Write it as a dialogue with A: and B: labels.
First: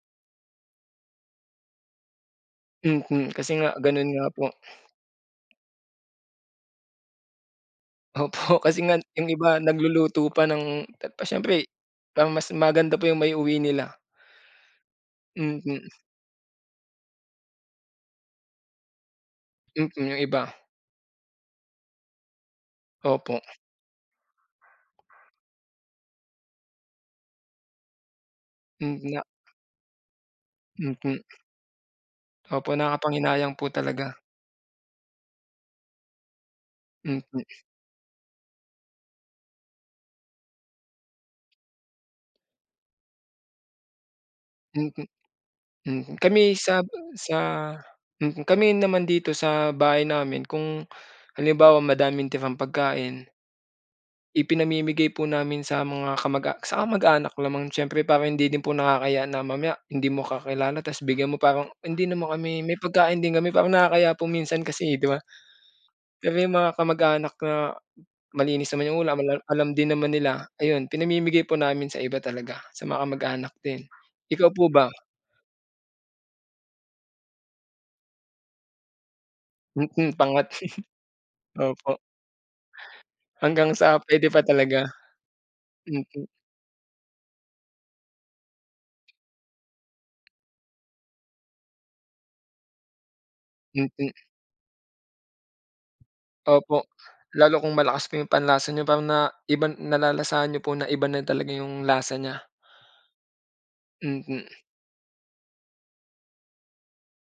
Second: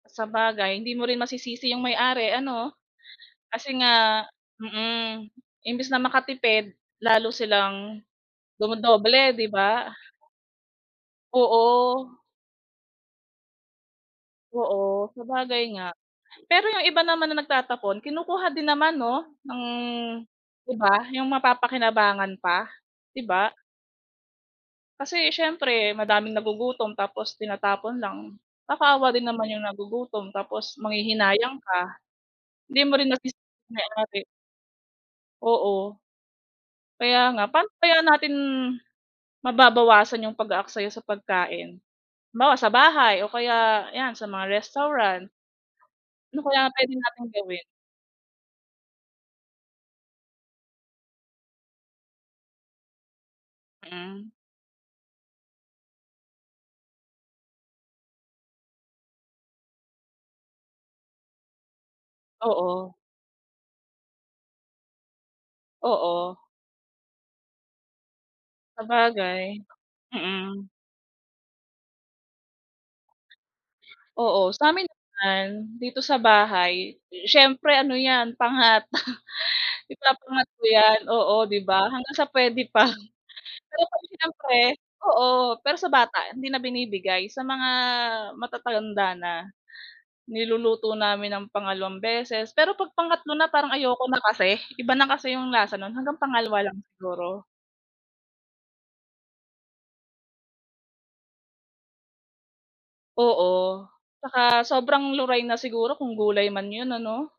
A: Sabagay hindi mo rin masisisi 'yong may-ari ano,
B: Mhm, kasi nga
A: kasi
B: ganun
A: nga,
B: nga po.
A: mm, imbis na makatipid, lalo silang,
B: Opo, kasi nga yung
A: dumodoble 'di
B: iba
A: ba?
B: nagluluto pa ng pa siyempre,
A: Oo.
B: parang mas maganda pa yung maiuwi nila.
A: Oo sabagay
B: Mm.
A: nga. Pero yung iba naman na nagtatapon kinukuha din naman no, ng,
B: Mm, yung iba.
A: di ba? Yung mapapa-kinabangan pa di
B: Opo.
A: ba? Kasi siyempre madaming nagugutom tapos tinatapon lang.
B: Mm,
A: Nakakaawa
B: na
A: din naman yung nagugutom tapos
B: Mm.
A: manghihinayang ka.
B: Opo,
A: Hindi mo rin masisi
B: nakakapanghinayang po
A: yung
B: talaga.
A: may-ari. Oo. Kaya
B: Mm.
A: nga, paano kaya natin, mababawasan yung pag-aaksaya sa pagkain? Halimbawa sa bahay o kaya yan sa mga
B: Hmm.
A: restaurant.
B: Mhm
A: Ano
B: kami
A: kaya
B: sa
A: pwede nating
B: sa,
A: gawin?
B: mhm, kami naman dito sa bahay namin kung halimbawa madaming tirang pagkain.
A: Hmm.
B: Ipinamimigay po namin sa mga kamag-a sa kamag-anak lamang siyempre parang hindi din po nakakahiya na mamaya hindi mo kakilala tas bigyan mo parang hindi naman kami may
A: Oo.
B: pagkain din kami parang nakakahiya po minsan kasi eh, di ba?
A: Oo.
B: Pero yung mga kamag-anak na, malinis naman yung ulam
A: Sabagay.
B: alam din naman nila,
A: Mm.
B: ayun pinamimigay po namin sa iba talaga, sa mga kamag-anak din, ikaw
A: Oo
B: po
A: samin
B: ba?
A: naman, dito sa bahay, siyempre ano yan, pangat.
B: Hmm,
A: Ipapangat
B: pangat.
A: ko yan, oo di ba,
B: Opo
A: hanggang sa pwede pa.
B: Hanggang
A: Pero
B: sa
A: kasi
B: pwede pa
A: siyempre
B: talaga.
A: oo pero sa bata
B: Mm.
A: hindi na binibigay sa mga matatanda na. Niluluto namin ng pangalawang beses pero 'pag pangatlo na parang ayoko
B: Mm.
A: na kasi, iba na kasi yung lasa nun, hanggang pangalawa lang
B: Opo.
A: siguro.
B: Lalo kung malakas pa yung panlasa niyo parang na iba nalalasahan niyo po na iba na talaga yung lasa niya.
A: Oo.
B: Hmm.
A: Saka sobrang luray na siguro kung gulay man 'yon ano?